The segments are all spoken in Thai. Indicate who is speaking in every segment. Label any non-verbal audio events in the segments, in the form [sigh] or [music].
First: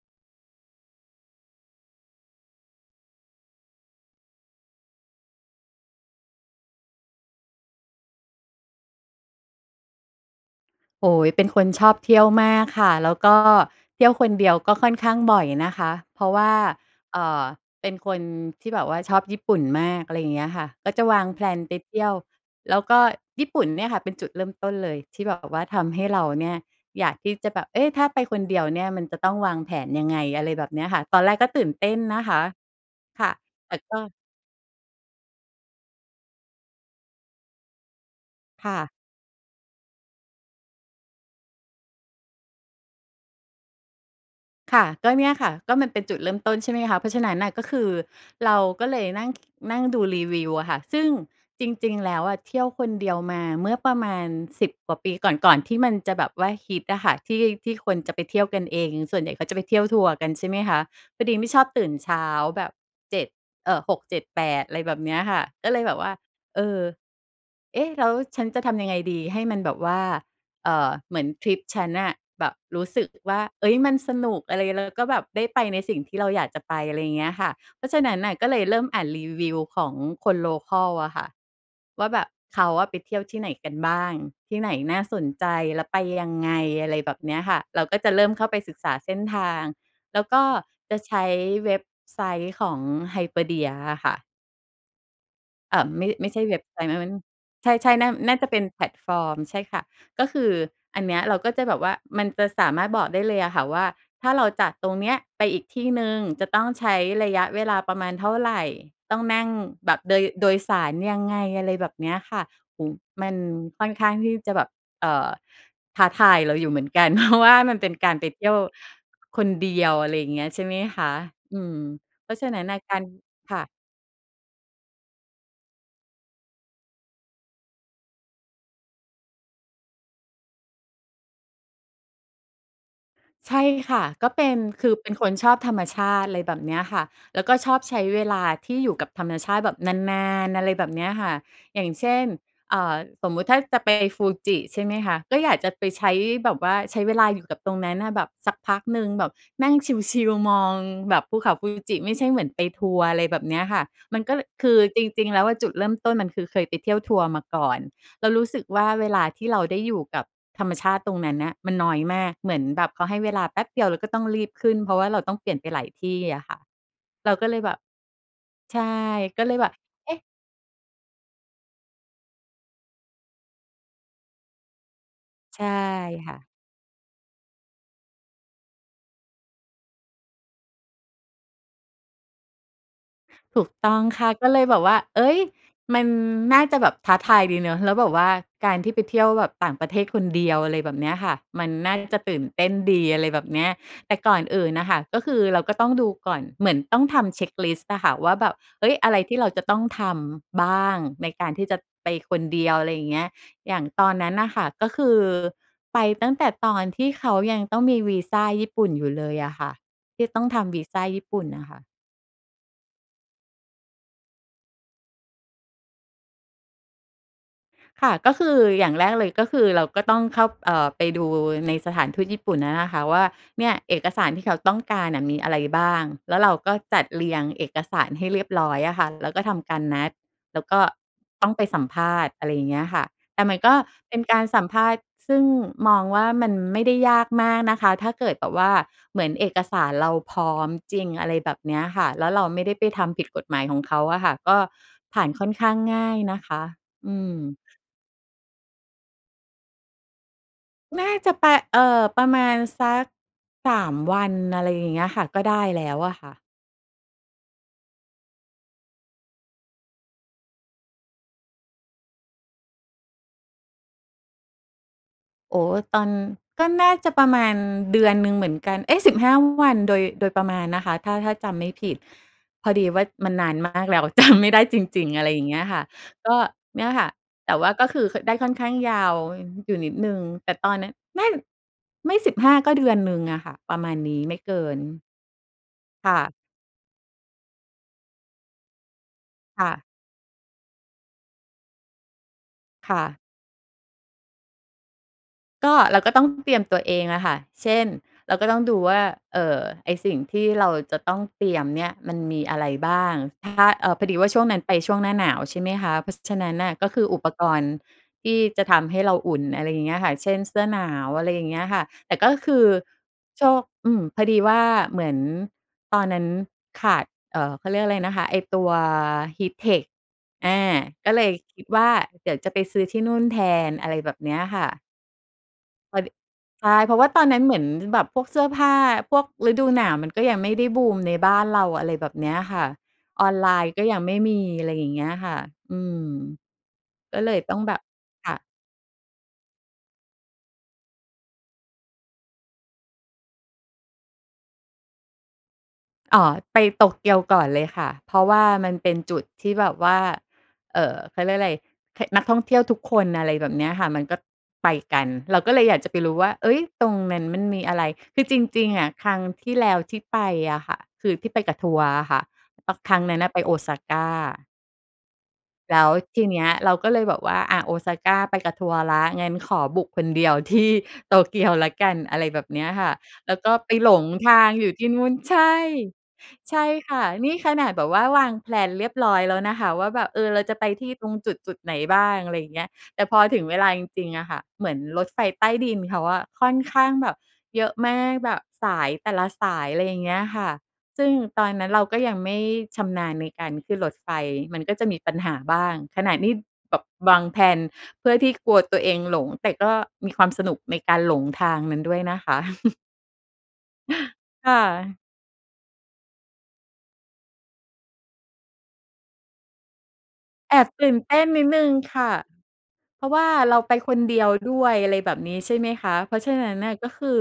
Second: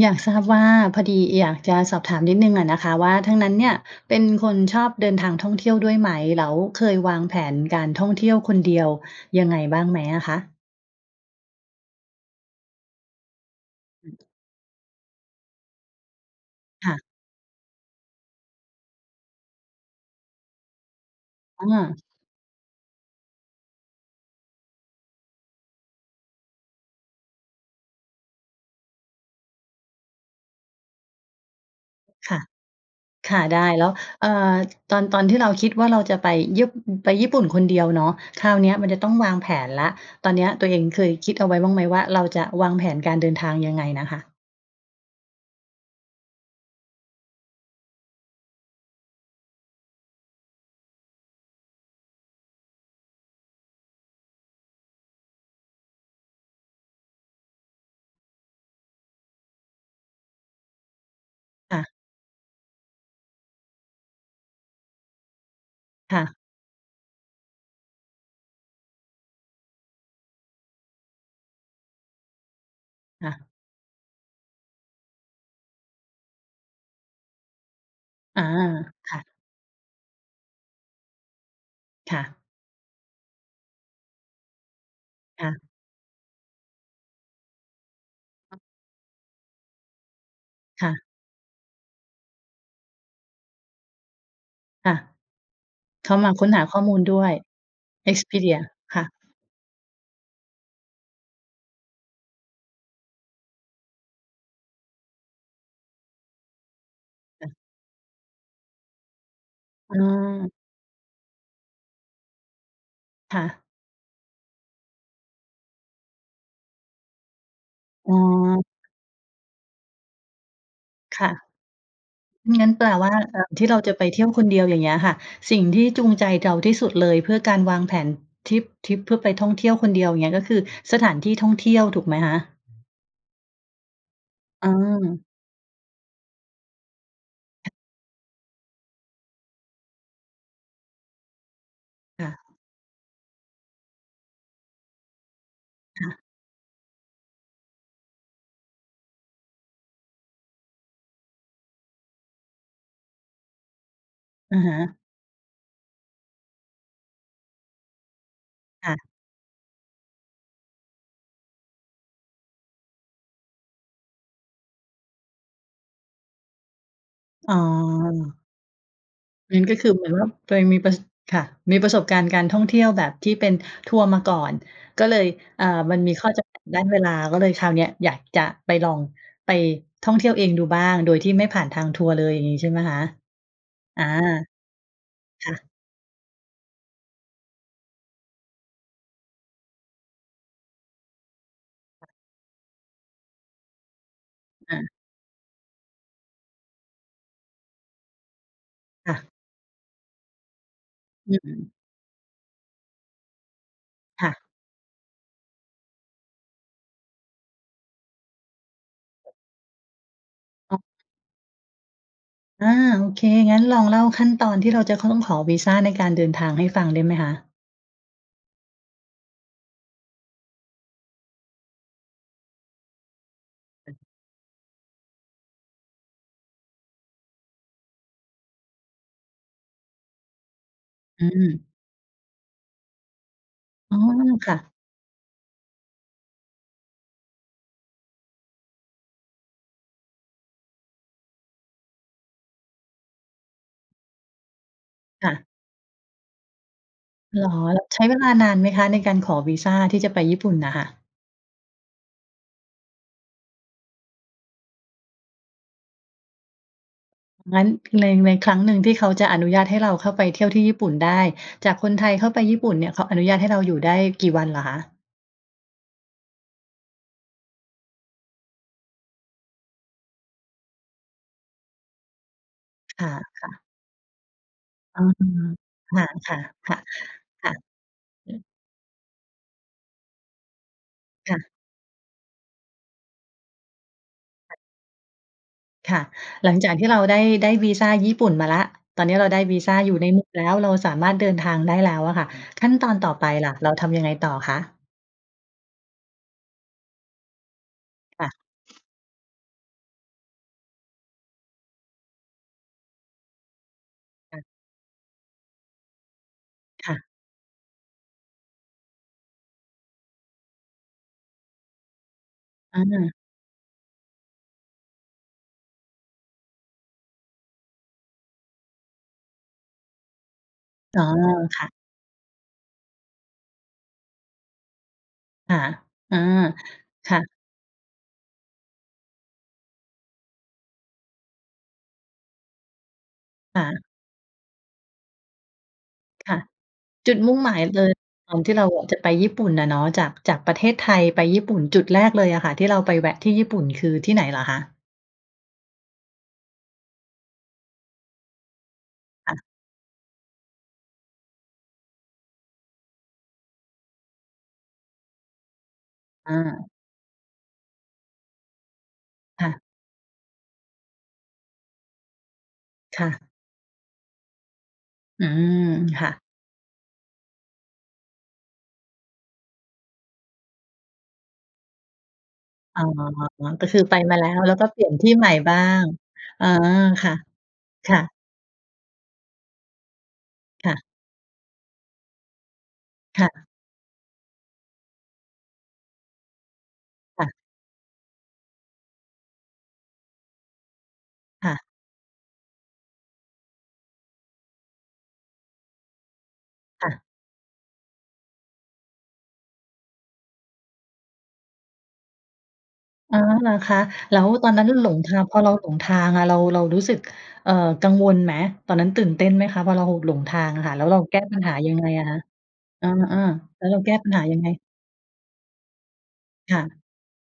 Speaker 1: อยากทราบว่า พอดีอยากจะสอบถามนิดหนึ่งอะนะคะว่า ทางนั้นเนี่ยเป็นคนชอบเดินทางท่องเที่ยวด้วยไหม? แล้วเคยวางแผนการท่องเที่ยวคนเดียวยังไงบ้างไหมอะคะ?
Speaker 2: โอ้โฮ เป็นคนชอบเที่ยวมากค่ะ แล้วก็เที
Speaker 1: อ
Speaker 2: ่ยว
Speaker 1: ื
Speaker 2: ค
Speaker 1: ม
Speaker 2: นเดียวก็ค่อนข้างบ่อยนะคะ เพราะว่า
Speaker 1: ค่ะ
Speaker 2: เอ่อ เป็นคนที่แบบว่าชอบญี่ปุ่นมาก อะไรอย่างเงี้ยค่ะ ก็จะวาง แพลน
Speaker 1: อ
Speaker 2: ไปเที
Speaker 1: า
Speaker 2: ่ยว แล้วก็ญี่ปุ่นเนี่ยค่ะ เป็นจุดเริ่มต้นเลย ที่แบบว่าทำให้เราเนี่ย อยากที่จะแบบ เอ๊ะ ถ้าไปคนเดียวเนี่ย มันจะต้องวางแผนยังไง? อะไรแบบเนี้ยค่ะ ตอนแรกก็ตื่นเต้นนะค
Speaker 1: ค่ะ
Speaker 2: ะ ค่
Speaker 1: ค
Speaker 2: ะ
Speaker 1: ่ะ ได้
Speaker 2: แต่
Speaker 1: แล้ว
Speaker 2: ก็
Speaker 1: เอ่อ ตอน ตอนที่เราคิดว่า เราจะไปญี่ ไปญี่ปุ่นคนเดียวเนาะ คราวเ
Speaker 2: ค
Speaker 1: นี
Speaker 2: ่
Speaker 1: ้ย
Speaker 2: ะ
Speaker 1: มันจะต้องวางแผนแล้ว ตอนเนี้ยตัวเองเคยคิดเอาไว้บ้างไหมว่า เราจะวางแผนการเดินทางยังไงน่ะค่ะ?
Speaker 2: ค่ะ ก็เนี่ยค่ะ ก็มันเป็นจุดเริ่มต้น ใช่ไหมคะ เพราะฉะนั้นน่ะ ก็คือเราก็เลยนั่ง นั่งดูรีวิวอะค่ะ ซึ่งจริง ๆ แล้วอะ เที่ยวคนเดียวมาเมื่อประมาณ 10 กว่าปีก่อน ก่อนที่มันจะแบบว่าฮิตอะค่ะ ที่ ที่คนจะไปเที่ยวกันเอง ส่วนใหญ่เขาจะไปเที่ยวทัวร์กัน ใช่ไหมคะ พอดีไม่ชอบ
Speaker 1: ค่
Speaker 2: ต
Speaker 1: ะ
Speaker 2: ื่นเช้าแบบ 7 เอ่อ 6,7,8 อะไรแบบเนี้ยค่ะ ก็เลยแบบว่า
Speaker 1: ค่ะ
Speaker 2: เออ เอ๊ะ แล้วฉันจะทำยังไงดี ให้มันแบบว่า เอ่อ เหมือนทริปฉันน่ะ แบบรู้สึก
Speaker 1: ค่
Speaker 2: ว่า
Speaker 1: ะ
Speaker 2: เฮ้ย มันสนุกอะไร แล้วก็แบบได้ไปในสิ่งที่เราอยากจะไป อะไรอย่างเงี้ยค่ะ เพราะฉะนั้นน่ะ
Speaker 1: อ
Speaker 2: ก
Speaker 1: า
Speaker 2: ็เลยเริ่มอ่าน
Speaker 1: ค่
Speaker 2: ร
Speaker 1: ะ
Speaker 2: ีวิวของคน โลคัล อะค่ะ ว่า
Speaker 1: ค
Speaker 2: แบ
Speaker 1: ่
Speaker 2: บ
Speaker 1: ะ
Speaker 2: เขาอะไปเที่ยวที่ไหนกันบ้าง? ที่ไหนน่าสน
Speaker 1: ค
Speaker 2: ใจ?
Speaker 1: ่ะ
Speaker 2: แล้วไปยังไง? อะไรแบบเนี้ยค่ะ เราก็จะเริ่มเข้าไปศึกษาเส้นทาง แล้วก็
Speaker 1: ค่
Speaker 2: จะ
Speaker 1: ะ
Speaker 2: ใช้เว็บไซต์ของ Hyperdia อะค่ะ
Speaker 1: ค่ะ
Speaker 2: เออ ไม่
Speaker 1: เข้า
Speaker 2: ไม
Speaker 1: มา
Speaker 2: ่ใช
Speaker 1: ค
Speaker 2: ่
Speaker 1: ้น
Speaker 2: เว
Speaker 1: ห
Speaker 2: ็บ
Speaker 1: าข
Speaker 2: ไซ
Speaker 1: ้อ
Speaker 2: ต์
Speaker 1: ม
Speaker 2: ไ
Speaker 1: ู
Speaker 2: ม่
Speaker 1: ล
Speaker 2: ม
Speaker 1: ด้วย
Speaker 2: ใช่ ๆ น่า น่าจะเป
Speaker 1: Expedia
Speaker 2: ็นแพลต
Speaker 1: ค่ะ
Speaker 2: ฟอร์ม ใช่ค่ะ ก็คืออันเนี้ยเราก็จะแบบว่า มันจะสามารถบอกได้เลยอะค่ะว่า ถ้าเราจากตรงเนี้ยไปอีกที่หนึ่งจะต้องใช้ระย
Speaker 1: ค
Speaker 2: ะ
Speaker 1: ่ะ
Speaker 2: เวลาประมาณเท่าไร? ต้องนั่งแบ
Speaker 1: อ
Speaker 2: บโดย โด
Speaker 1: า
Speaker 2: ยสารยังไง? อะไรแบบเนี้ยค่ะ โอ้โฮ มั
Speaker 1: ค
Speaker 2: น
Speaker 1: ่ะ
Speaker 2: ค่อนข้างที่จะแบบ เอ่อ ท้าทายเราอยู่เหมือนกัน เพราะว่า มัน เป็นก
Speaker 1: อ
Speaker 2: า
Speaker 1: ๋
Speaker 2: รไปเที่ยว
Speaker 1: อ
Speaker 2: คนเดียว อะไรอย่างเงี้ย ใช่ไหมคะ
Speaker 1: ค่ะ
Speaker 2: อืม เพราะฉะนั
Speaker 1: ง
Speaker 2: ้
Speaker 1: ั
Speaker 2: น
Speaker 1: ้น
Speaker 2: น่ะ
Speaker 1: แปล
Speaker 2: การ
Speaker 1: ว่าการ
Speaker 2: ค่
Speaker 1: ท
Speaker 2: ะ
Speaker 1: ี่เราจะไปเที่ยวคนเดียว อย่างเงี้ยค่ะ สิ่งที่จูงใจเรา ที่สุดเลย เพื่อการวางแผนทริป ทริปเพื่อไปท่องเที่ยวคนเดียว เงี้ย ก็คือสถานที่ท่องเที่ยว ถูกไหมคะ?
Speaker 2: ใช่ค่ะ ก็เป็น
Speaker 1: อื
Speaker 2: คือเป็นค
Speaker 1: ม
Speaker 2: นชอบธรรมชาติ ไรแบบเนี้ยค่ะ แล้วก็ชอบใช้เวลาที่อยู่กับธรรมชาติแบบนาน ๆ อะไรแบบเนี้ยค่ะ อย่างเช่
Speaker 1: ค
Speaker 2: น
Speaker 1: ่ะ
Speaker 2: เอ่อ สมมุติถ้าจะไปฟูจิใช่ไหมคะ ก็อยากจะไปใ
Speaker 1: ค
Speaker 2: ช
Speaker 1: ่
Speaker 2: ้
Speaker 1: ะ
Speaker 2: แบบว่า ใช้เวลาอยู่กับตรงนั้นน่ะแบบสักพักหนึ่ง แบบนั่งชิล ๆ มองแบบภูเขาฟูจิ ไม่ใช่เหมือนไปทัวร์ อะไรแบบเนี้ยค่ะ มันก็เลอ
Speaker 1: อะ
Speaker 2: ค
Speaker 1: ฮ
Speaker 2: ือ
Speaker 1: ะ
Speaker 2: จริง ๆ แล้วอะจุดเริ่มต้นมันคือเคยไปเที่ยวทัวร์มาก่อน แล้วรู้สึกว่า
Speaker 1: ค่
Speaker 2: เ
Speaker 1: ะ
Speaker 2: วลาที่เราได้อยู่กับธรรมชาติตรงนั้นน่ะมันน้อยมาก เหมือนแบบเขาให้เวลาแป๊บเดียวแล้วก็ ต้องรีบขึ้น เพราะว่าเราต้องเปลี่ยนไปหลายที่อะค่ะ เราก็
Speaker 1: อ
Speaker 2: เ
Speaker 1: ๋
Speaker 2: ลยแบบ
Speaker 1: อ
Speaker 2: ใช่ ก็เล
Speaker 1: ม
Speaker 2: ย
Speaker 1: ัน
Speaker 2: แบ
Speaker 1: ก
Speaker 2: บ
Speaker 1: ็คือเหมื
Speaker 2: เ
Speaker 1: อ
Speaker 2: อ
Speaker 1: น
Speaker 2: ๊
Speaker 1: ว
Speaker 2: ะ
Speaker 1: ่า ตัวเองมีประ ส ค่ะ มีประสบการณ์การท่องเที่ยวแบบที่เป็นทัวร์มาก่อน ก็เลย
Speaker 2: ใช
Speaker 1: อ่
Speaker 2: ่
Speaker 1: า มันมีข้
Speaker 2: ค
Speaker 1: อ
Speaker 2: ่
Speaker 1: จ
Speaker 2: ะ
Speaker 1: ำกัดด้านเวลา ก็เลย คราวเนี้ยอยากจะไปลอง ไปท่องเที่ยวเองดูบ้าง โดยที่ไม่ผ่านทางทัวร์เลย อย่างงี้ใช่ ไหมคะ?
Speaker 2: ถูกต้อ
Speaker 1: อ
Speaker 2: ง
Speaker 1: า
Speaker 2: ค่ะ ก็เลยแบบว่า เฮ้ย
Speaker 1: ค่ะ
Speaker 2: มันน่าจะแบบท้าทายดีเนาะ แล้วแบบว่าการที่ไปเที่ยวแบบต่างประเทศคนเดียว อะไรแบบเนี้ยค่ะ มันน่าจะตื่นเต้นดี อะไรแบบเนี้ย แต่ก่อนอื่น
Speaker 1: ค่
Speaker 2: น่
Speaker 1: ะ
Speaker 2: ะค่ะก็คือเราก็ต้องดูก่อน เหมือนต้องทำเช็กลิสต์อะค่ะว่า แบบ เฮ้ย อ
Speaker 1: ค
Speaker 2: ะ
Speaker 1: ่
Speaker 2: ไร
Speaker 1: ะ
Speaker 2: ที่เราจะต้องทำบ้าง? ใน
Speaker 1: อื
Speaker 2: การที่
Speaker 1: ม
Speaker 2: จะไปคนเดียว อะไรอย่างเงี้ย อย่างตอน
Speaker 1: ค
Speaker 2: น
Speaker 1: ่
Speaker 2: ั้น
Speaker 1: ะ
Speaker 2: น่ะค่ะก็คือไปตั้งแต่ตอนที่เขายังต้องมีวีซาญี่ปุ่นอยู่เลยอะค่ะ ที่ต้องท
Speaker 1: อ
Speaker 2: ำ
Speaker 1: ็
Speaker 2: ว
Speaker 1: อ
Speaker 2: ี
Speaker 1: ก
Speaker 2: ซาญี่ปุ่นน่ะค่ะ
Speaker 1: อา โอเค งั้นลองเล่าขั้นตอนที่เราจะต้องขอวีซาในการเดินทางให้ฟังได้ไหมคะ?
Speaker 2: ค่ะ ก็คืออย่างแรกเลย ก็คือเราก็ต้องเข้า เอ่อ ไปดู ในสถานทูตญี่ปุ่นนั้นอะค่ะว่า เนี่ยเอกสารที่เขาต้องการอะมีอะไรบ้าง? แล้วเราก็จัดเรียงเอกสารให้เรียบร้อยอะค่ะ แล้วก็ทำการนัด แล้วก็
Speaker 1: อื
Speaker 2: ต้องไป
Speaker 1: ม
Speaker 2: สัมภาษณ์ อะไรอย่างเงี้ยค่ะ แต่มันก็
Speaker 1: อ๋อ
Speaker 2: เป็นการ
Speaker 1: ค่
Speaker 2: สัม
Speaker 1: ะ
Speaker 2: ภาษณ์ซึ่งมองว่ามันไม่ได้ยากมากนะคะ ถ้าเกิดแบบว่าเหมือนเอกสารเราพร้อมจริง อะไรแบบเนี้ยค่ะ แล้วเราไม่ได้ไปทำผิดกฎหมายของเขาอะค่ะ ก็ผ่า
Speaker 1: ค
Speaker 2: น
Speaker 1: ่
Speaker 2: ค
Speaker 1: ะ
Speaker 2: ่อนข้างง่ายนะคะ อื
Speaker 1: เหรอ
Speaker 2: ม
Speaker 1: แล้วใช้เวลานานไหมคะ? ในการขอวีซาที่จะไปญี่ปุ่นน่ะค่ะ
Speaker 2: น่าจะไป เอ่อ ประมาณสัก 3 วัน อะไรอย่างเงี้ยค่ะ ก็ได้แล้วอะค่ะ
Speaker 1: งั้น แพลน ในครั้งหนึ่งที่เขาจะอนุญาตให้เราเข้าไปเที่ยวที่ญี่ปุ่นได้ จากคนไทยเข้าไปญี่ปุ่นเนี่ยเขาอนุญาตให้เราอยู่ได้กี่วันเหรอคะ?
Speaker 2: โอ้โฮ ตอน ก็น่าจะประมาณ เดือนหนึ่งเหมือนกัน เอ๊ะ 15 วัน โดย โดยประมาณนะคะ ถ้า ถ้าจำไม่ผิด พอดีว่
Speaker 1: ค
Speaker 2: ามันนา
Speaker 1: ่ะ
Speaker 2: น
Speaker 1: ๆ
Speaker 2: มากแล้ว จำไม่ได้ จ
Speaker 1: อื
Speaker 2: ริง ๆ อะไรอย
Speaker 1: ม
Speaker 2: ่างเงี้ยค่ะ
Speaker 1: ค
Speaker 2: ก็
Speaker 1: ่ะ ๆ ค่ะ
Speaker 2: เนี่ยค่ะ
Speaker 1: ค
Speaker 2: แ
Speaker 1: ่
Speaker 2: ต
Speaker 1: ะ
Speaker 2: ่ว่าก็คือ ค
Speaker 1: อ
Speaker 2: ได
Speaker 1: ื
Speaker 2: ้ค
Speaker 1: ม
Speaker 2: ่อนข้างยาว อยู่นิดหนึ่ง แต่ตอนเนี้ย ไม่
Speaker 1: ค่ะ
Speaker 2: ไม่ 15 ก็เดือนหนึ่งอะค่ะ ประมาณนี้ ไม่เกิน
Speaker 1: ค่ะ
Speaker 2: ค่ะ
Speaker 1: หลังจากที่เรา ได้ ได้วีซาญี่ปุ่นมาแล้ว ตอนนี้เราได้วี
Speaker 2: ค่
Speaker 1: ซา
Speaker 2: ะ
Speaker 1: อยู่ในมือแล้ว เราสามารถเดินทางได้แล้วอะค่ะ ขั้นต
Speaker 2: ค
Speaker 1: อน
Speaker 2: ่
Speaker 1: ต่
Speaker 2: ะ
Speaker 1: อไปล่ะ เราทำยังไงต่อคะ?
Speaker 2: ก็ เราก็ต้องเตรียมตัวเองอะค่ะ เช่น
Speaker 1: ค่
Speaker 2: เร
Speaker 1: ะ
Speaker 2: าก็ต้องดูว่า เอ่อ ไอ้สิ่งที่เราจะต้องเตรียมเนี่ย มันมีอะไรบ้าง ถ้า เออ พอดีว่า
Speaker 1: ค
Speaker 2: ช
Speaker 1: ่
Speaker 2: ่ว
Speaker 1: ะ
Speaker 2: งนั้นไปช่วงหน้าหนาว ใช่ไหมคะ เพราะฉะนั้นน่ะ
Speaker 1: ค
Speaker 2: ก็
Speaker 1: ่
Speaker 2: ค
Speaker 1: ะ
Speaker 2: ือ อุปกรณ์ที่จะทำให้เราอุ่น อะไรอย่างเงี้ยค่ะ เช่น เสื้อหนาว อะไรอย่างเงี้ยค่ะ แต่ก็คือ
Speaker 1: อา
Speaker 2: โชค อืม พอดีว่าเหมือนตอนนั้นขาด เอ่อ เขาเรียกอะไรนะคะ ไอ้ตัว HEATTECH อา
Speaker 1: อ๋อ
Speaker 2: ก็เลยค
Speaker 1: ค
Speaker 2: ิด
Speaker 1: ่ะ
Speaker 2: ว่าเดี๋ยวจะไปซื้อที่นู่นแทน อะไรแบบเนี้ยค่ะ
Speaker 1: ค่ะ
Speaker 2: พอ ด
Speaker 1: เออ
Speaker 2: ใช่ เพราะว่
Speaker 1: ค
Speaker 2: า
Speaker 1: ่
Speaker 2: ตอ
Speaker 1: ะ
Speaker 2: นนั้นเหมือนแบบพวกเสื้อผ้า พวกฤดูหนาวมันก็ยังไม่ได้บูมในบ้านเรา อะไรแบบเนี้ยค่ะ ออนไล
Speaker 1: ค่
Speaker 2: น์ก็
Speaker 1: ะ
Speaker 2: ยังไม่มี อะไรอย่างเงี้ยค่ะ อืม
Speaker 1: ค่ะ จุ
Speaker 2: ก็
Speaker 1: ด
Speaker 2: เ
Speaker 1: ม
Speaker 2: ล
Speaker 1: ุ่
Speaker 2: ย
Speaker 1: งห
Speaker 2: ต
Speaker 1: ม
Speaker 2: ้อ
Speaker 1: า
Speaker 2: ง
Speaker 1: ย
Speaker 2: แบ
Speaker 1: เ
Speaker 2: บ
Speaker 1: ลย
Speaker 2: ค
Speaker 1: ต
Speaker 2: ่
Speaker 1: อน
Speaker 2: ะ
Speaker 1: ที่เราอะจะไปญี่ปุ่นอะเนาะ จาก จากประเทศไทย ไปญี่ปุ่น จุดแรกเลยอะค่ะที่เราไปแวะที่ญี่ปุ่น คือที่ไหนเหรอคะ?
Speaker 2: อ๋อ ไปโตเกียวก่อนเลยค่ะ เพราะว่ามันเป็นจุด
Speaker 1: ค่ะ
Speaker 2: ที่แบบว่า เอ่อ เขาเรียกไร เหะ นักท่องเที่ยวทุกคน อะไรแบบเนี้ยค่ะ มันก็ไปกัน เราก็เลยอยากจะไปรู้ว่
Speaker 1: อ
Speaker 2: า เฮ้ย!
Speaker 1: า
Speaker 2: ตรงนั้นมันมีอะไร คือจริง ๆ อะ ครั้ง
Speaker 1: ค
Speaker 2: ท
Speaker 1: ่
Speaker 2: ี
Speaker 1: ะ
Speaker 2: ่แล้วที่ไปอะค่ะ คือที่ไปกับทัวร์อะค่ะ อ ครั
Speaker 1: ค
Speaker 2: ้ง
Speaker 1: ่
Speaker 2: นั้น
Speaker 1: ะ
Speaker 2: น่ะไป Osaka
Speaker 1: อืม
Speaker 2: แล้ว
Speaker 1: ค่ะ
Speaker 2: ทีเนี้ยเราก็เลยบอกว่า อ่า โอซาก้าไปกับทัวร์แล้ว งั้นขอบุกคนเดียว ที่ โตเกียวแล้วกัน อะไรแบบเนี้ย
Speaker 1: อ๋
Speaker 2: ค
Speaker 1: อ
Speaker 2: ่ะ แล้วก็
Speaker 1: ก็
Speaker 2: ไป
Speaker 1: คือ
Speaker 2: หล
Speaker 1: ไป
Speaker 2: ง
Speaker 1: มาแล้
Speaker 2: ท
Speaker 1: ว
Speaker 2: า
Speaker 1: แ
Speaker 2: ง
Speaker 1: ล้วก
Speaker 2: อ
Speaker 1: ็
Speaker 2: ยู่
Speaker 1: เปล
Speaker 2: ท
Speaker 1: ี
Speaker 2: ี
Speaker 1: ่
Speaker 2: ่
Speaker 1: ยน
Speaker 2: น
Speaker 1: ท
Speaker 2: ู
Speaker 1: ี
Speaker 2: ้
Speaker 1: ่
Speaker 2: น
Speaker 1: ใหม่
Speaker 2: ใช
Speaker 1: บ้
Speaker 2: ่
Speaker 1: าง อา
Speaker 2: ใช่ค่ะ
Speaker 1: ค่ะ
Speaker 2: นี่ขนาดแบ
Speaker 1: ค
Speaker 2: บว
Speaker 1: ่
Speaker 2: ่
Speaker 1: ะ
Speaker 2: าวาง แพลน เรียบร้อยแล้วนะคะ ว่าแบบ เออ เราจะไป
Speaker 1: ค่
Speaker 2: ท
Speaker 1: ะ
Speaker 2: ี่ตรงจุด ๆ ไหนบ้าง อะไรอย่างเงี้ย แต่พอ
Speaker 1: ค่
Speaker 2: ถึ
Speaker 1: ะ
Speaker 2: งเวลาจริง ๆ น่ะค่ะ เหมือนรถไฟใต้ดินเขาอะ ค่อนข้างแบบ
Speaker 1: ค่ะ
Speaker 2: เยอะมาก แบบสายแต่ละสาย อะไรอย่างเงี้ยค่ะ ซึ่งต
Speaker 1: ค
Speaker 2: อน
Speaker 1: ่
Speaker 2: น
Speaker 1: ะ
Speaker 2: ั้นเราก็ยังไม่ชำนาญในการขึ้นรถไฟ มันก็จะมีปัญหาบ้าง ขนาดนี้แบบ
Speaker 1: ค่ะ
Speaker 2: วาง แพลน เพื่อที่กลัวตัวเองหลง แต่ก็มีความสนุกในการหลงทางนั้นด้วยนะคะ [chuckles]
Speaker 1: อ๋อ เหรอคะ? แล้วต
Speaker 2: ค
Speaker 1: อ
Speaker 2: ่
Speaker 1: นนั้นน่ะหล
Speaker 2: ะ
Speaker 1: งทาง พอเราหลงทางอะ เรา เรารู้สึก เอ่อ กังวลไหม? ตอนนั้นตื่นเต้นไหมคะ? พอเราหลงทาง
Speaker 2: แอ
Speaker 1: อะ
Speaker 2: บ
Speaker 1: ค่ะ แ
Speaker 2: ต
Speaker 1: ล้
Speaker 2: ื
Speaker 1: ว
Speaker 2: ่
Speaker 1: เ
Speaker 2: น
Speaker 1: รา
Speaker 2: เต
Speaker 1: แก้
Speaker 2: ้น
Speaker 1: ปั
Speaker 2: น
Speaker 1: ญ
Speaker 2: ิด
Speaker 1: หา
Speaker 2: หนึ่
Speaker 1: ย
Speaker 2: ง
Speaker 1: ังไง
Speaker 2: ค
Speaker 1: อะ
Speaker 2: ่ะ
Speaker 1: คะ? เอ
Speaker 2: เพราะว
Speaker 1: อ
Speaker 2: ่าเร
Speaker 1: ๆ
Speaker 2: า
Speaker 1: แล้ว
Speaker 2: ไป
Speaker 1: เราแก
Speaker 2: ค
Speaker 1: ้
Speaker 2: น
Speaker 1: ปัญ
Speaker 2: เด
Speaker 1: ห
Speaker 2: ี
Speaker 1: า
Speaker 2: ยว
Speaker 1: ยังไง?
Speaker 2: ด้วย อะไรแบบนี้ ใช่ไหมคะ เพราะฉะนั
Speaker 1: ค
Speaker 2: ้น
Speaker 1: ่
Speaker 2: น่ะ
Speaker 1: ะ
Speaker 2: ก็คือ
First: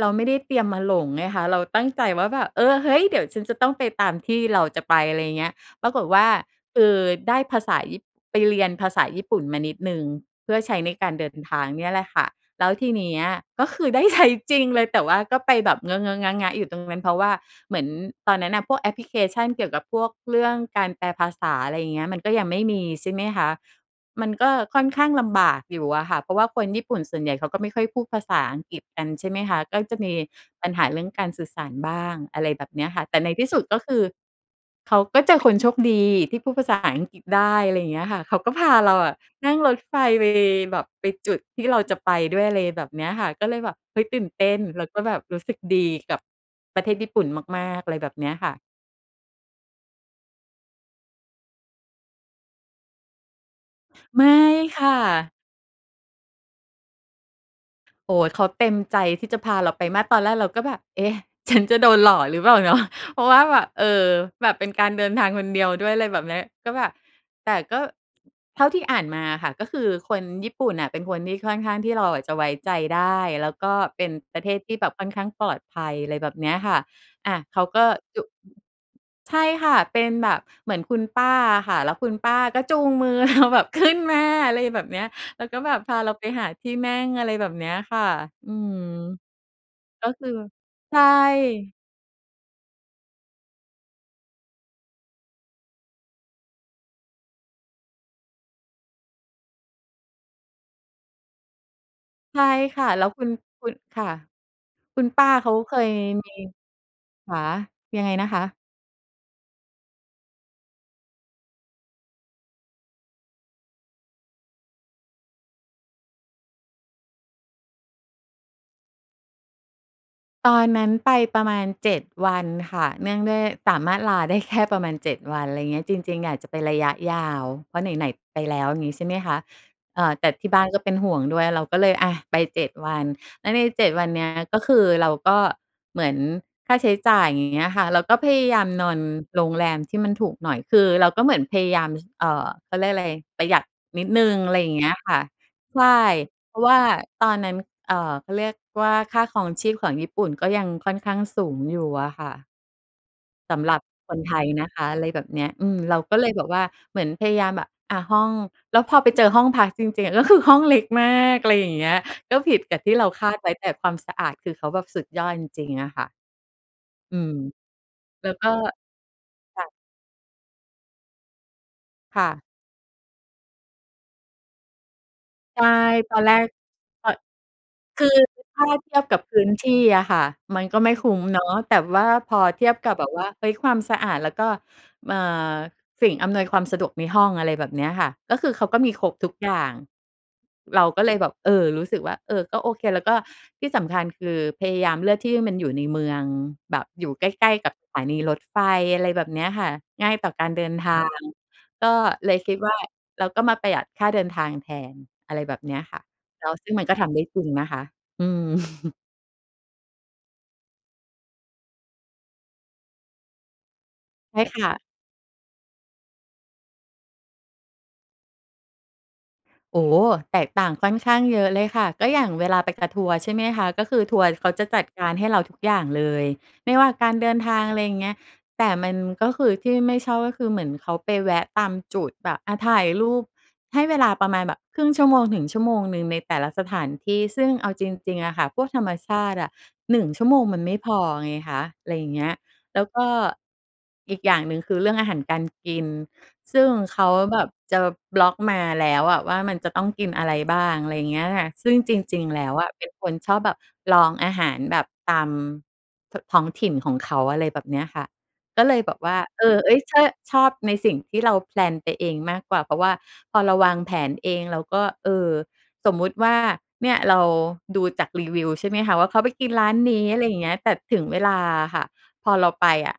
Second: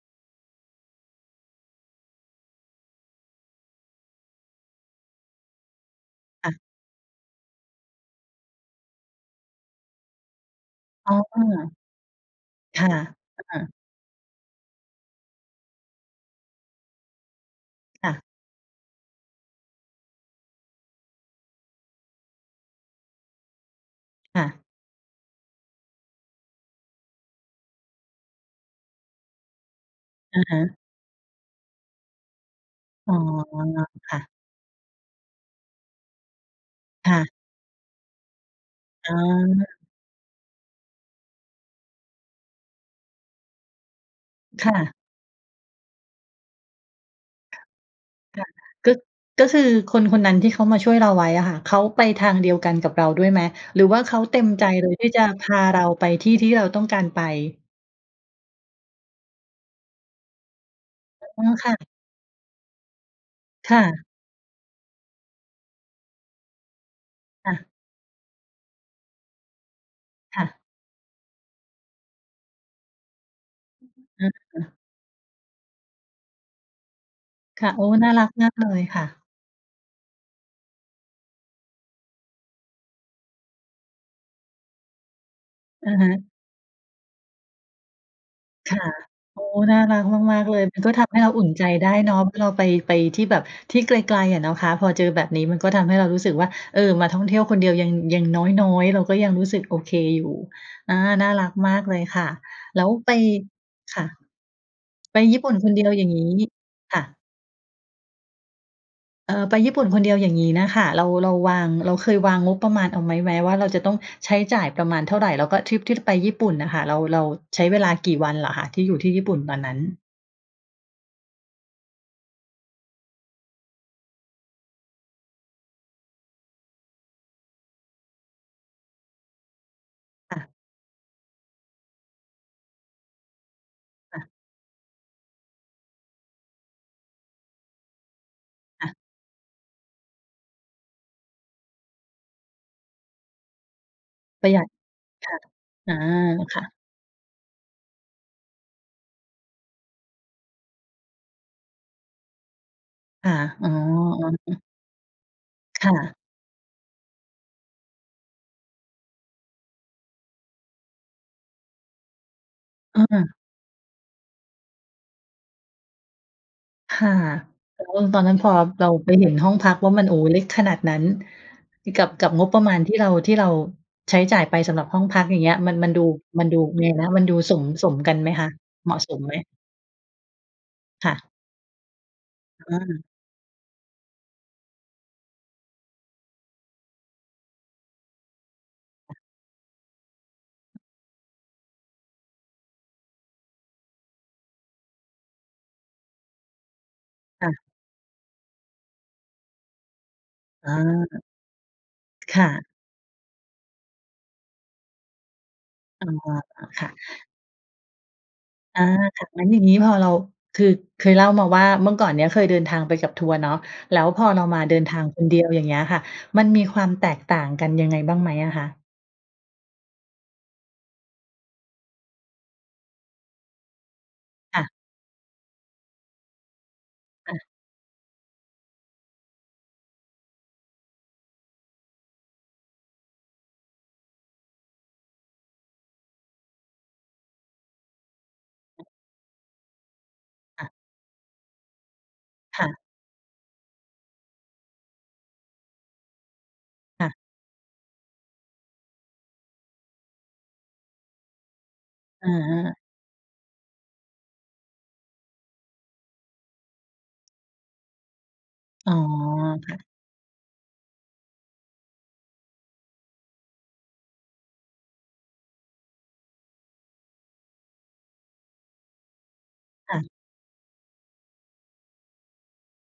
Speaker 2: เราไม่ได้เตรียมมาหลงไงคะ เราตั้งใจว่าแบบ เออ เฮ้ย! เดี๋ยวฉันจะต้องไปตามที่เราจะไป อะไรอย่างเงี้ย ปรากฏว่า
Speaker 1: ค่ะ
Speaker 2: เอ่อ ได้ภาษาญี่ ไปเรียนภาษาญี่ปุ่นมานิดหนึ่ง เพื่อใช้ในกา
Speaker 1: อ๋
Speaker 2: ร
Speaker 1: อ
Speaker 2: เดิน
Speaker 1: เ
Speaker 2: ท
Speaker 1: หร
Speaker 2: า
Speaker 1: อ?
Speaker 2: งเนี่ยแหละค่ะ แล้ว
Speaker 1: ค
Speaker 2: ท
Speaker 1: ่
Speaker 2: ี
Speaker 1: ะ
Speaker 2: เนี้ย
Speaker 1: ค่
Speaker 2: ก็
Speaker 1: ะ
Speaker 2: คือได้ ใช้ จริง เลย แต่ว่าก็ไปแบบเงอะ ๆ งะ ๆ อยู่ตรงนั้น เพราะว่าเหมือน
Speaker 1: ค่ะ
Speaker 2: ตอนนั้นน่ะพวกแอปพลิเคชันเกี่ยวกับพวกเรื่องการแปลภาษา อะไรอย่างเงี้ย มันก็ยังไม่มี ใช่ไหมคะ มัน
Speaker 1: ค่
Speaker 2: ก็
Speaker 1: ะ
Speaker 2: ค่อนข้างลำบากอยู่อะค่ะ เพราะว่าคนญี่ปุ่นส่วนใหญ่เขาก็ไม่ค่อยพูดภาษาอังกฤษกัน ใช่ไหมคะ ก็จะมี
Speaker 1: อะฮ
Speaker 2: ปัญ
Speaker 1: ะ
Speaker 2: หาเรื่องการสื่อสารบ้าง อะไรแบบเนี้ยค่ะ
Speaker 1: อ๋
Speaker 2: แต
Speaker 1: อ
Speaker 2: ่ในที่สุด ก็คือ
Speaker 1: ค่ะ
Speaker 2: เขาก็เจอคนโชคดีที่พูดภาษาอัง
Speaker 1: ค
Speaker 2: ก
Speaker 1: ่
Speaker 2: ฤษ
Speaker 1: ะ
Speaker 2: ได้ อะไรอย่างเงี้ยค่ะ เขาก็พาเราอ
Speaker 1: อ
Speaker 2: ะนั่งร
Speaker 1: า
Speaker 2: ถไฟไปแบบไปจุดที่เราจะไปด้วย อะไรแบบเนี้ยค่ะ ก็เลยแบบ เฮ้ย ตื่นเต้น
Speaker 1: ค่
Speaker 2: แล้ว
Speaker 1: ะ
Speaker 2: ก็แบบรู้สึกดีกับประเทศญี่ปุ่นมาก ๆ อะไรแบบเนี้ย
Speaker 1: ค่
Speaker 2: ค
Speaker 1: ะ
Speaker 2: ่ะ
Speaker 1: ก็ ก็คือคนคนนั้นที่เขามาช่วยเราไว้อะค่ะ เขาไปทางเดียวกันกับเราด้วยไหม หรือว่าเขา
Speaker 2: ไม่
Speaker 1: เต็มใจ
Speaker 2: ค
Speaker 1: โด
Speaker 2: ่
Speaker 1: ยที่จะ
Speaker 2: ะ
Speaker 1: พาเราไปที่ ที่เราต้องการไป?
Speaker 2: โอ้โฮ เขาเต็มใจที่จะพาเราไปมากตอนแรกเราก็แบบ เอ๊ะ
Speaker 1: อืม
Speaker 2: ฉัน
Speaker 1: ค่
Speaker 2: จะ
Speaker 1: ะ
Speaker 2: โดนหลอกหรือเปล่า เนาะ เพราะว่าแบบ
Speaker 1: ค่
Speaker 2: เออ
Speaker 1: ะ
Speaker 2: แบบเป็นการเดินทางคนเดียวด้วย อะไรแบบเนี้ย ก็แบบ แ
Speaker 1: ค
Speaker 2: ต
Speaker 1: ่
Speaker 2: ่
Speaker 1: ะ
Speaker 2: ก็ เท่าที่อ่านมาค่ะ ก็คือคน
Speaker 1: ค่
Speaker 2: ญี่
Speaker 1: ะ
Speaker 2: ปุ่นน่ะ เป็นคนที่ค่อนข้างที่เราอะจะไว้ใจได้ แล้วก็เป็น
Speaker 1: อื
Speaker 2: ประเทศท
Speaker 1: ม
Speaker 2: ี่แบบค่อนข้างปลอดภัย อะไรแบบเนี้ยค่ะ อ่า เข
Speaker 1: ค
Speaker 2: า
Speaker 1: ่ะ
Speaker 2: ก
Speaker 1: โอ้
Speaker 2: ็
Speaker 1: น่า
Speaker 2: จุ
Speaker 1: รักมากเลยค่ะ
Speaker 2: ใช่ค่ะ เป็นแบบเหมือนคุณป้าอะค่ะ แล้วคุณป้าก็จูงมือเราแบบ ขึ้นมา อะไรแบบนี้ แล้วก็แบบ
Speaker 1: อ
Speaker 2: พ
Speaker 1: ะ
Speaker 2: า
Speaker 1: ฮ
Speaker 2: เร
Speaker 1: ะ
Speaker 2: าไปหาที่นั่ง อะไรแบบเนี้ยค่ะ อื
Speaker 1: ค
Speaker 2: ม
Speaker 1: ่ะ โอ้ น่ารัก
Speaker 2: ก็คือ
Speaker 1: มาก ๆ เลย มันก็
Speaker 2: ใช
Speaker 1: ท
Speaker 2: ่
Speaker 1: ำให้เราอุ่นใจได้เนาะ เราไป ไปที่แบบที่ไกล ๆ อะเนาะคะ พอเจอแบบนี้มันก็ทำให้เรารู้สึกว่า เออ มาท่องเที่ยวคนเดียวยัง อย่างน้อย ๆ เราก็ยังรู้สึกโอเคอยู่ อ่า น่ารักมากเลยค่ะ
Speaker 2: ใช่ค
Speaker 1: แล้
Speaker 2: ่ะ
Speaker 1: ว
Speaker 2: แล้
Speaker 1: ไ
Speaker 2: ว
Speaker 1: ป
Speaker 2: คุณ คุณ ค
Speaker 1: ค
Speaker 2: ่
Speaker 1: ่ะ
Speaker 2: ะ คุณ
Speaker 1: ไป
Speaker 2: ป้า
Speaker 1: ญี่
Speaker 2: เ
Speaker 1: ป
Speaker 2: ข
Speaker 1: ุ่
Speaker 2: า
Speaker 1: นค
Speaker 2: เค
Speaker 1: นเดี
Speaker 2: ย
Speaker 1: ยว อย่างงี้
Speaker 2: มี
Speaker 1: ค่ะ
Speaker 2: ค่ะ ยังไงนะคะ?
Speaker 1: เออ ไปญี่ปุ่นคนเดียวอย่างงี้น่ะค่ะ เรา เราวาง เราเคยยวางงบประมาณเอาไหมไว้ว่า เราจะต้องใช้จ่ายประมาณเท่าไร? แล้วก็ทริปที่ไปญี่ปุ่นน่ะค่ะ เรา เราใช้เวลากี่วันเหรอคะ ที่อยู่ที่ญี่ปุ่นตอนนั้น?
Speaker 2: ตอนนั้นไปประมาณ 7 วันค่ะ เนื่องด้วยสามารถลาได้แค่ประมาณ 7 วัน อะไรเงี้ย จริง ๆ อยากจะไประยะยาว เพราะไหน ๆ ไปแล้วงี้ใช่ไหมคะ เออ แต่
Speaker 1: ค่
Speaker 2: ที
Speaker 1: ะ
Speaker 2: ่บ้านก็เป็นห่วงด้วย เราก็เลย อะ ไป 7 วัน แล้วใน 7 วัน
Speaker 1: ค
Speaker 2: เ
Speaker 1: ่
Speaker 2: นี้
Speaker 1: ะ
Speaker 2: ยก็คือเราก็เหมือนค่าใช้จ่ายอย่างเงี้ยค่ะ แล้วก็พยายามน
Speaker 1: อา
Speaker 2: อนโรงแรมที่มันถูกหน่อย คือเราก็เหมือนพยายาม เอ่อ เขาเรียกอะไร ประหยัดนิดหนึ่ง
Speaker 1: ป
Speaker 2: อ
Speaker 1: ร
Speaker 2: ะ
Speaker 1: ะ
Speaker 2: ไ
Speaker 1: ห
Speaker 2: ร
Speaker 1: ยั
Speaker 2: อย
Speaker 1: ด
Speaker 2: ่างเงี้ยค่ะ
Speaker 1: ค่ะ
Speaker 2: ใช่
Speaker 1: อา
Speaker 2: เพ
Speaker 1: ค
Speaker 2: รา
Speaker 1: ่
Speaker 2: ะว
Speaker 1: ะ
Speaker 2: ่าตอนนั้น เอ่อ เขาเรียกว่า ค่าครองชีพของญี่ปุ่นก็ยังค่อนข้างสูงอยู่อะค่ะ
Speaker 1: ค่ะ
Speaker 2: ส
Speaker 1: อ
Speaker 2: ำ
Speaker 1: ๋อ
Speaker 2: หรับคนไทย
Speaker 1: ๆ
Speaker 2: นะคะ อะไรแบบเนี้ย อืม
Speaker 1: ค่
Speaker 2: เราก
Speaker 1: ะ
Speaker 2: ็เลยแบบว่า เหมือนพยายามแบบ อะ ห้อง แล้วพอไปเจอห้องพักจริง ๆ ก็คือห้องเล็กมาก อะไรอย่างเงี้ย ก็ผิดกับที่
Speaker 1: เ
Speaker 2: เราค
Speaker 1: ออ
Speaker 2: าดไว้ แต่ความสะอาดคือเขาแบบสุดยอดจริง ๆ อะค่ะ
Speaker 1: ค่ะ
Speaker 2: อืม
Speaker 1: แล้วตอน
Speaker 2: แล้
Speaker 1: นั
Speaker 2: ว
Speaker 1: ้น
Speaker 2: ก
Speaker 1: พ
Speaker 2: ็
Speaker 1: อเราไปเห็นห้อง
Speaker 2: ค่
Speaker 1: พ
Speaker 2: ะ
Speaker 1: ักว่ามัน โอ้! เล็กขนาดนั้น กับ
Speaker 2: ค
Speaker 1: ก
Speaker 2: ่
Speaker 1: ับ
Speaker 2: ะ
Speaker 1: งบประมาณที่เรา ที่เราใช้จ่ายไปสำหรับห้องพักอย่างเงี้
Speaker 2: ใ
Speaker 1: ย
Speaker 2: ช่
Speaker 1: มัน มันดู
Speaker 2: ตอนแร
Speaker 1: ม
Speaker 2: ก
Speaker 1: ันดูยังไงน
Speaker 2: ก
Speaker 1: ะ
Speaker 2: ็
Speaker 1: มันดูสม สม
Speaker 2: คื
Speaker 1: กัน
Speaker 2: อ
Speaker 1: ไหมคะ
Speaker 2: ถ้าเ
Speaker 1: เ
Speaker 2: ท
Speaker 1: หม
Speaker 2: ี
Speaker 1: าะ
Speaker 2: ยบ
Speaker 1: ส
Speaker 2: ก
Speaker 1: ม
Speaker 2: ับ
Speaker 1: ไห
Speaker 2: พ
Speaker 1: ม?
Speaker 2: ื้นที่อะค่ะ มันก็ไม่ค
Speaker 1: ค
Speaker 2: ุ
Speaker 1: ่
Speaker 2: ้ม
Speaker 1: ะ
Speaker 2: เนาะ แต่ว่าพอเทีย
Speaker 1: เ
Speaker 2: บกับ
Speaker 1: ออ
Speaker 2: แบบว่า เฮ้ย! ความสะอาดแล้วก็ เอ่อ สิ่งอำนวยความสะดวกในห้อง อะไรแบบเนี้ยค่ะ ก็คือเขาก็มีครบทุกอย่าง เราก็เลยแบบ เออ รู้สึกว่า เออ ก็โอเค แล้วก็ที่สำคัญ คือพยายามเลือกที่มันอยู่ในเมือง แบบอยู่ใก
Speaker 1: ค
Speaker 2: ล
Speaker 1: ่
Speaker 2: ้
Speaker 1: ะ
Speaker 2: ๆ กับสถานีรถไฟ อะไรแบบเนี้ยค่ะ ง่ายต่อการเดิ
Speaker 1: อ
Speaker 2: นทาง
Speaker 1: า
Speaker 2: ก็เล
Speaker 1: ค
Speaker 2: ย
Speaker 1: ่
Speaker 2: คิด
Speaker 1: ะ
Speaker 2: ว่า เราก็มาประหยัดค่าเดินทางแทน อะไรแบบเนี้ยค่ะ
Speaker 1: อ๋อ
Speaker 2: แล้วซึ่งม
Speaker 1: ค
Speaker 2: ัน
Speaker 1: ่ะ
Speaker 2: ก็ทำได้จริงนะคะ อืม
Speaker 1: อา
Speaker 2: [chuckles]
Speaker 1: ค่ะ งั้นอย่างงี้พอเรา คือ เคยเล่ามาว่า เมื่อก่อนเนี้ยเคยเดินทางไปกับทัวร์เนาะ แล้วพอ
Speaker 2: ใช
Speaker 1: เร
Speaker 2: ่
Speaker 1: า
Speaker 2: ค
Speaker 1: มา
Speaker 2: ่
Speaker 1: เดิ
Speaker 2: ะ
Speaker 1: นทางคนเดียว อย่างเงี้ยค่ะ มันมีความแตกต่างกันยังไงบ้างไหมอะคะ?
Speaker 2: โอ้โฮ แตกต่างค่อนข้างเยอะเลยค่ะ ก็อย่างเวลาไปกับทัวร์ ใช่ไหมคะ ก็คือทัวร์เขา
Speaker 1: ค
Speaker 2: จ
Speaker 1: ่
Speaker 2: ะ
Speaker 1: ะ
Speaker 2: จัดการให้เราทุกอย่างเลย ไม่ว่าการเดิ
Speaker 1: อ
Speaker 2: น
Speaker 1: า
Speaker 2: ทาง อะไรอย่างเงี้ย แต่มัน ก็คือที่ไม่ชอบก็คือเหมือนเขาไปแวะตามจุดแบบ อา ถ่ายรูป ให้เวลาประมาณแบบครึ่งชั่วโมงถึงชั่วโมงหนึ่งในแต่ละสถานที่ ซึ่งเอาจริง ๆ อะค่ะ พวกธรรมชาติอะ 1 ชั่วโมงมั
Speaker 1: ค
Speaker 2: น
Speaker 1: ่
Speaker 2: ไ
Speaker 1: ะ
Speaker 2: ม่พอไงคะ อะไรอย่างเงี้ย
Speaker 1: ค่
Speaker 2: แล
Speaker 1: ะ
Speaker 2: ้วก็อีกอย่างหนึ่งคือเรื่องอาหารการกิน ซึ่งเข
Speaker 1: ค
Speaker 2: า
Speaker 1: ่ะ
Speaker 2: แบบจะบล็อกมาแล้วอะว่ามันจะต้องกินอะไรบ้าง อะไรเงี้ยล่ะค่ะ ซึ่งจริง
Speaker 1: อะ
Speaker 2: ๆ แล้
Speaker 1: ฮ
Speaker 2: วอะ
Speaker 1: ะ
Speaker 2: เป็นคนชอบแบบลองอาหารแบบตาม ท ท้องถิ่นของเขา อะไรแบบเนี้ยค่ะ ก็เลยแ
Speaker 1: อ
Speaker 2: บ
Speaker 1: ๋อ
Speaker 2: บว่า เออ เ
Speaker 1: ค
Speaker 2: ฮ้
Speaker 1: ่
Speaker 2: ย
Speaker 1: ะ
Speaker 2: เช่อ ชอบในสิ่งที่เรา แพลน ไปเองมากกว่า เพราะว่าพอเราวางแผนเองเราก็ เออ สมมติว่าเนี่ยเราดูจากรีวิวใช่ไหมคะว่าเขาไปกินร้านน
Speaker 1: ค่
Speaker 2: ี้
Speaker 1: ะ
Speaker 2: อะไรอย่างเงี้ย แต่ถึงเวลาอะค่ะพอเราไปอะ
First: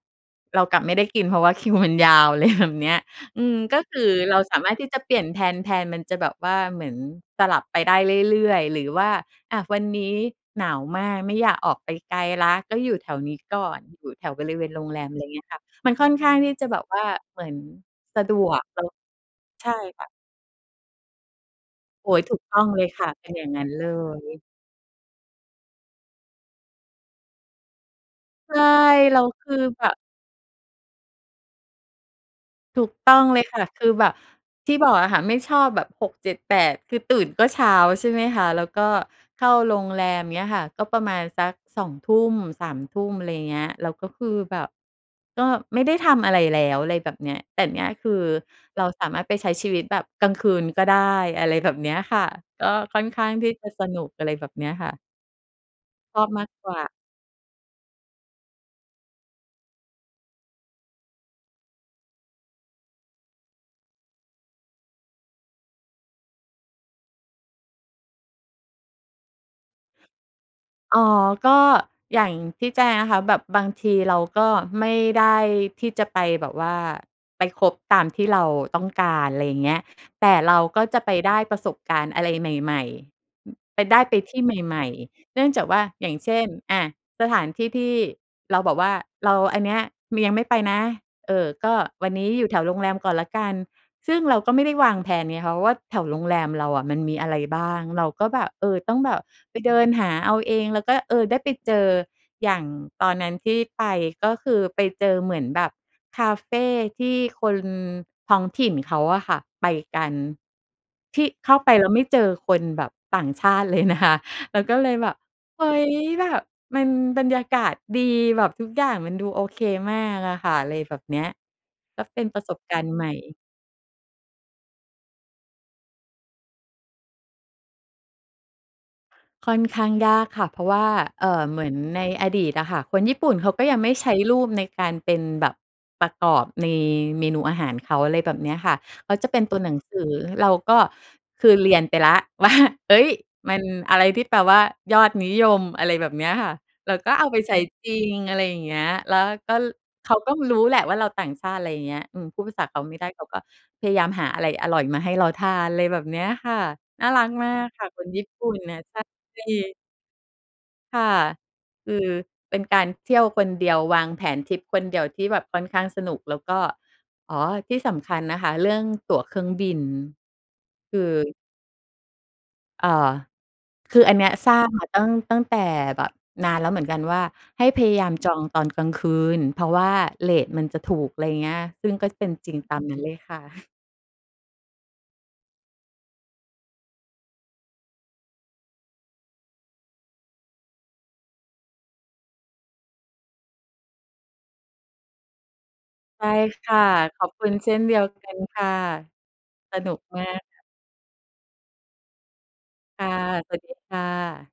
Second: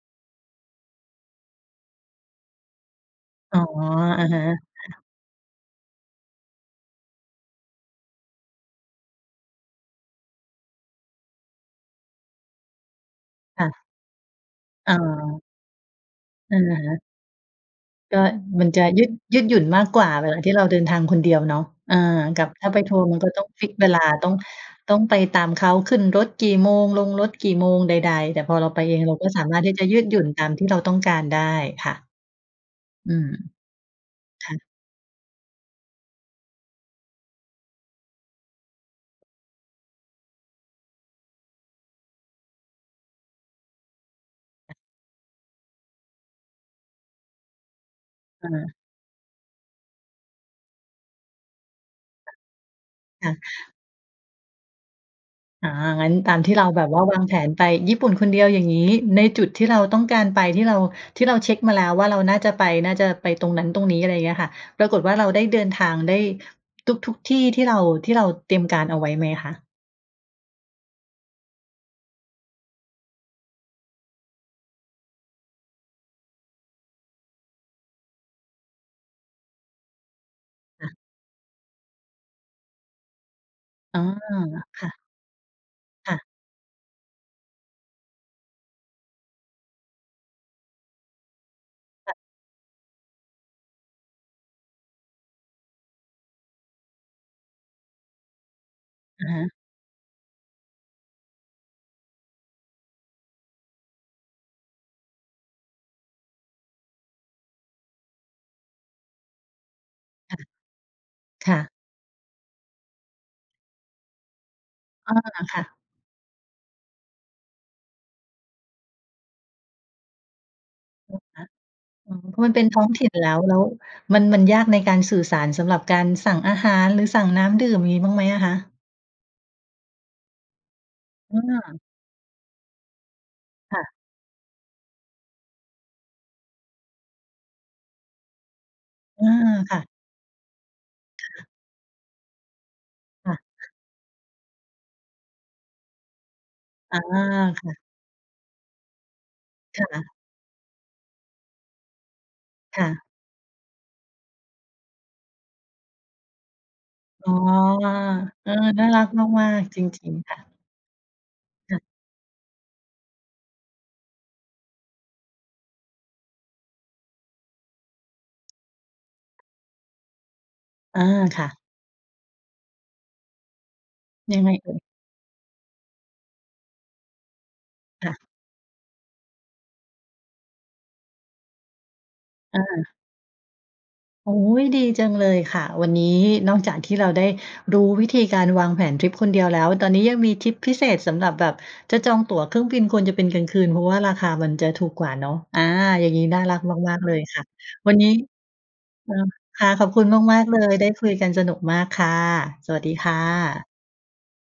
Speaker 2: เรากลับไม่ได้กินเพราะว่า คิว มันยาว อะ ไร แบบเนี้ย อื
Speaker 1: อ
Speaker 2: ม
Speaker 1: ๋อ
Speaker 2: ก็คือ
Speaker 1: อะ
Speaker 2: เร
Speaker 1: ฮ
Speaker 2: า
Speaker 1: ะ
Speaker 2: สามารถที่จะเปลี่ยนแทน แทน มันจะแบบว่าเหมือนสลับไปได้เรื่อย ๆ หรือว่า อา วันนี้หนาวมากไม่อยากออกไปไกลแล้ว ก็อยู่แถวนี้ก
Speaker 1: ค
Speaker 2: ่
Speaker 1: ่
Speaker 2: อน
Speaker 1: ะ
Speaker 2: อยู่แถวบริเวณโร
Speaker 1: อ
Speaker 2: ง
Speaker 1: ๋
Speaker 2: แรม อะไรเงี
Speaker 1: อ
Speaker 2: ้ยค่ะ มันค่อนข้างที่
Speaker 1: อะ
Speaker 2: จะแบบ
Speaker 1: ฮ
Speaker 2: ว่
Speaker 1: ะ
Speaker 2: าเหมือน
Speaker 1: ก
Speaker 2: ส
Speaker 1: ็
Speaker 2: ะดวก
Speaker 1: มัน
Speaker 2: ต
Speaker 1: จะยืด ยืดหยุ่น
Speaker 2: ใช่
Speaker 1: มากก
Speaker 2: ค
Speaker 1: ว
Speaker 2: ่
Speaker 1: ่
Speaker 2: ะ
Speaker 1: าเวลาที่เราเดินทางคนเดียวเนาะ อา
Speaker 2: โอ้โฮ ถู
Speaker 1: ก
Speaker 2: ก
Speaker 1: ับ
Speaker 2: ต้อ
Speaker 1: ถ้
Speaker 2: ง
Speaker 1: าไ
Speaker 2: เ
Speaker 1: ป
Speaker 2: ลย
Speaker 1: ทัว
Speaker 2: ค
Speaker 1: ร์
Speaker 2: ่ะ
Speaker 1: มัน
Speaker 2: เ
Speaker 1: ก
Speaker 2: ป
Speaker 1: ็
Speaker 2: ็น
Speaker 1: ต
Speaker 2: อย
Speaker 1: ้อ
Speaker 2: ่
Speaker 1: ง
Speaker 2: างน
Speaker 1: ฟ
Speaker 2: ั้
Speaker 1: ิ
Speaker 2: น
Speaker 1: กซ
Speaker 2: เ
Speaker 1: ์เว
Speaker 2: ล
Speaker 1: ลา ต้อง
Speaker 2: ย
Speaker 1: ต้องไปตามเขา ขึ้นรถกี่โมง ลงรถกี่โมง ใด ๆ แต่พ
Speaker 2: ใช
Speaker 1: อเ
Speaker 2: ่
Speaker 1: ราไปเองเร
Speaker 2: แล
Speaker 1: า
Speaker 2: ้
Speaker 1: ก
Speaker 2: ว
Speaker 1: ็ส
Speaker 2: ค
Speaker 1: า
Speaker 2: ื
Speaker 1: ม
Speaker 2: อ
Speaker 1: ารถที่
Speaker 2: แ
Speaker 1: จ
Speaker 2: บ
Speaker 1: ะย
Speaker 2: บ
Speaker 1: ืดหยุ่นตามที่เราต้องการได้ ค่ะ
Speaker 2: ถูก
Speaker 1: อ
Speaker 2: ต
Speaker 1: ื
Speaker 2: ้อง
Speaker 1: ม
Speaker 2: เลยค่ะ คือแบบ
Speaker 1: ค่ะ
Speaker 2: ที่บอกอะค่ะไม่ชอบแบบ 6 7 8 คือตื่นก็เช้าใช่ไหมคะ แล้วก็เข้าโรงแรม เงี้ยค่ะ ก็ประมาณสัก 2 ทุ่ม 3 ทุ่ม อะไรเงี้ย แล้วก็คือแบบ
Speaker 1: อ
Speaker 2: ก็ไม่ได้ทำอะไรแล้ว อะไรแบบเนี้ย แต่เนี้ยคือ
Speaker 1: เออ
Speaker 2: เราสามารถไปใช้ชีวิตแบบกลางคืนก็ได้ อะไรแบบเนี้ยค่ะ ก็ค่อนข้
Speaker 1: ค
Speaker 2: า
Speaker 1: ่
Speaker 2: งที่จะ
Speaker 1: ะ
Speaker 2: สนุก อะไรแบบนี้ค่ะ
Speaker 1: อา งั้น
Speaker 2: ชอบ
Speaker 1: ตาม
Speaker 2: มา
Speaker 1: ท
Speaker 2: ก
Speaker 1: ี่เร
Speaker 2: ก
Speaker 1: า
Speaker 2: ว่
Speaker 1: แบ
Speaker 2: า
Speaker 1: บว่าวางแผนไปญี่ปุ่นคนเดียว อย่างงี้ ในจุดที่เราต้องการไป ที่เรา ที่เราเช็กมาแล้วว่า เราน่าจะไป น่าจะไปตรงนั้นตรงนี้ อะไรเงี้ยค่ะ ปรากฏว่า เราได้เดินทางได้ทุก ๆ ที่ ที่เรา ที่เราเตรียมการเอาไว้ไหมคะ?
Speaker 2: อ๋อ ก็อย่างที่แจ้งนะคะ แบบบางทีเราก็ไม่ได้ที่จะไปแบบว่า ไปครบตามที่เราต้องการ ไรอย่างเงี้ย แต่เราก็
Speaker 1: ค่ะ
Speaker 2: จะไปได้ประสบการณ์อะไรใหม่ ๆ อือ ไปได
Speaker 1: อ๋
Speaker 2: ้
Speaker 1: อ
Speaker 2: ไปที่ใหม
Speaker 1: ค
Speaker 2: ่
Speaker 1: ่ะ
Speaker 2: ๆ เนื่องจากว่า อย่
Speaker 1: ค
Speaker 2: า
Speaker 1: ่
Speaker 2: ง
Speaker 1: ะ
Speaker 2: เช่น อะ สถานที่ที่เราแบบว่า เรา อันเนี้ย มี ยังไม่ไปนะ เอ่อ ก็วั
Speaker 1: ค
Speaker 2: น
Speaker 1: ่ะ
Speaker 2: นี้อยู่แถวโรงแรมก่อนแล้วกัน ซึ่งเราก็ไม่ได้วางแพลนไงคะว่า แถวโรงแรมเราอะ มันมีอะไรบ้าง? เราก็แบบ เออ ต้องแบบ
Speaker 1: อะฮะ
Speaker 2: ไปเดินหาเอาเอง แล้วก็ เออ ได้ไปเจอ อย่างตอนนั้นที่ไป ก็คือ ไปเจอเหมือนแบบคาเฟที่คนท้องถิ่นเขาอะค่ะ ไปกัน
Speaker 1: ค่ะ
Speaker 2: ที่เ
Speaker 1: ค
Speaker 2: ข้า
Speaker 1: ่
Speaker 2: ไ
Speaker 1: ะ
Speaker 2: ปแล้วไม่เจอคนแบบ ต่างชาติเลยนะคะ เราก็เลยแบ
Speaker 1: อ๋อ
Speaker 2: บ
Speaker 1: ค
Speaker 2: เ
Speaker 1: ่
Speaker 2: ฮ
Speaker 1: ะ
Speaker 2: ้ย แบบมันบรรยากาศดี แบบทุกอย่างมันดูโอเคมากอะค่ะ ไรแบบเนี้ย
Speaker 1: [unintelligible]
Speaker 2: ก็
Speaker 1: อ๋อ
Speaker 2: เป็นป
Speaker 1: พ
Speaker 2: ร
Speaker 1: อ
Speaker 2: ะ
Speaker 1: ม
Speaker 2: ส
Speaker 1: ันเ
Speaker 2: บ
Speaker 1: ป็น
Speaker 2: ก
Speaker 1: ท
Speaker 2: า
Speaker 1: ้
Speaker 2: ร
Speaker 1: อ
Speaker 2: ณ
Speaker 1: ง
Speaker 2: ์ใ
Speaker 1: ถ
Speaker 2: หม
Speaker 1: ิ่
Speaker 2: ่
Speaker 1: นแล้ว แล้วมัน มันยากในการสื่อสารสำหรับการสั่งอาหาร หรือสั่งน้ำดื่ม มีบ้างไหมอะคะ?
Speaker 2: ค่อนข้างยากค่ะ เพราะว่า เอ่
Speaker 1: อ
Speaker 2: อ เหมือน
Speaker 1: า
Speaker 2: ในอดีตอะค่ะ คนญี่ปุ่นเขาก็ยั
Speaker 1: ค
Speaker 2: ง
Speaker 1: ่
Speaker 2: ไม
Speaker 1: ะ
Speaker 2: ่ใช้รูป ในการเป็นแบบ ประกอบใน เมนูอาหารเขา อะไรแบบเนี้ยค่ะ เขา
Speaker 1: อื
Speaker 2: จะเป็น
Speaker 1: ม
Speaker 2: ตัวหน
Speaker 1: ค
Speaker 2: ัง
Speaker 1: ่ะ
Speaker 2: สือ เราก็
Speaker 1: ค
Speaker 2: ค
Speaker 1: ่ะ
Speaker 2: ือเรียนไปแล้ว ว่า เฮ้ย
Speaker 1: ค่
Speaker 2: มัน
Speaker 1: ะ
Speaker 2: อะไรที่แปลว่ายอดนิยม อะไรแบบเนี้ยค่ะ เรา
Speaker 1: อา
Speaker 2: ก็เอาไปใช้
Speaker 1: ค่ะ
Speaker 2: จริง อะไรอย่างเงี้ย แล้วก็ ล
Speaker 1: ค่
Speaker 2: เข
Speaker 1: ะ
Speaker 2: าก็รู้แหละว่าเราต่างชาติ อะไรอย่างเงี้ย อืม พูดภาษาเข
Speaker 1: ค
Speaker 2: า
Speaker 1: ่
Speaker 2: ไม่
Speaker 1: ะ
Speaker 2: ได้ เขาก็พยายามหาอะไรอร่อยมาให้เราทาน อะไรแบบเนี้ยค่ะ น่ารั
Speaker 1: อ๋
Speaker 2: ก
Speaker 1: อ
Speaker 2: มากค่ะ คนญี่ป
Speaker 1: เ
Speaker 2: ุ
Speaker 1: อ
Speaker 2: ่
Speaker 1: อ
Speaker 2: นน่ะ
Speaker 1: น่า
Speaker 2: ใ
Speaker 1: รัก
Speaker 2: ช่
Speaker 1: มาก ๆ จริง ๆ ค่ะ
Speaker 2: ค่ะ
Speaker 1: ค่ะ
Speaker 2: คือ เป็นการเที่ยวคนเดียว วางแผนทริปคนเดียวที่แบบค่อนข้างสนุก แล้วก็ อ๋อ ที่สำคัญนะคะ เรื่องตั๋วเครื่องบิน คื
Speaker 1: อา
Speaker 2: อ
Speaker 1: ค่ะ
Speaker 2: เอ่อ คืออันเนี้ย
Speaker 1: ยังไง
Speaker 2: ทราบ
Speaker 1: เอ่
Speaker 2: ม
Speaker 1: ย?
Speaker 2: า ตั้ง ตั้งแต่แบบนานแล้วเหมือนกันว่า ให้พยาย
Speaker 1: ค
Speaker 2: า
Speaker 1: ่
Speaker 2: ม
Speaker 1: ะ
Speaker 2: จองตอนกลางคืน เพราะว่าเรตมันจะถูก อะไรอย่างเงี้ย ซึ่งก็เป็นจริง
Speaker 1: อา
Speaker 2: ตามนั้นเลยค่ะ [chuckles]
Speaker 1: โอ๊ย ดีจังเลยค่ะ วันนี้นอกจากที่เราได้รู้วิธีการวางแผนทริปคนเดียวแล้ว ตอนนี้ยังมีทริปพิเศษสำหรับแบบจะจองตั๋วเครื่องบิน ควรจะเป็นกลางคืน เพราะว่าราคามันจะถูกกว่าเนาะ อา อย่างน
Speaker 2: ใ
Speaker 1: ี้
Speaker 2: ช่
Speaker 1: น่ารัก
Speaker 2: ค่ะ
Speaker 1: มาก ๆ เล
Speaker 2: ข
Speaker 1: ย
Speaker 2: อบ
Speaker 1: ค่
Speaker 2: ค
Speaker 1: ะ
Speaker 2: ุณเช่นเ
Speaker 1: ว
Speaker 2: ด
Speaker 1: ั
Speaker 2: ี
Speaker 1: น
Speaker 2: ย
Speaker 1: น
Speaker 2: ว
Speaker 1: ี้
Speaker 2: กันค่ะ
Speaker 1: เออ ค่ะ
Speaker 2: ส
Speaker 1: ขอ
Speaker 2: น
Speaker 1: บ
Speaker 2: ุ
Speaker 1: ค
Speaker 2: ก
Speaker 1: ุณ
Speaker 2: มา
Speaker 1: มา
Speaker 2: ก
Speaker 1: ก ๆ เลย ได้คุยกันสนุกมากค่ะ สวัสดี
Speaker 2: ค
Speaker 1: ค
Speaker 2: ่ะ
Speaker 1: ่
Speaker 2: สวัส
Speaker 1: ะ
Speaker 2: ดีค่ะ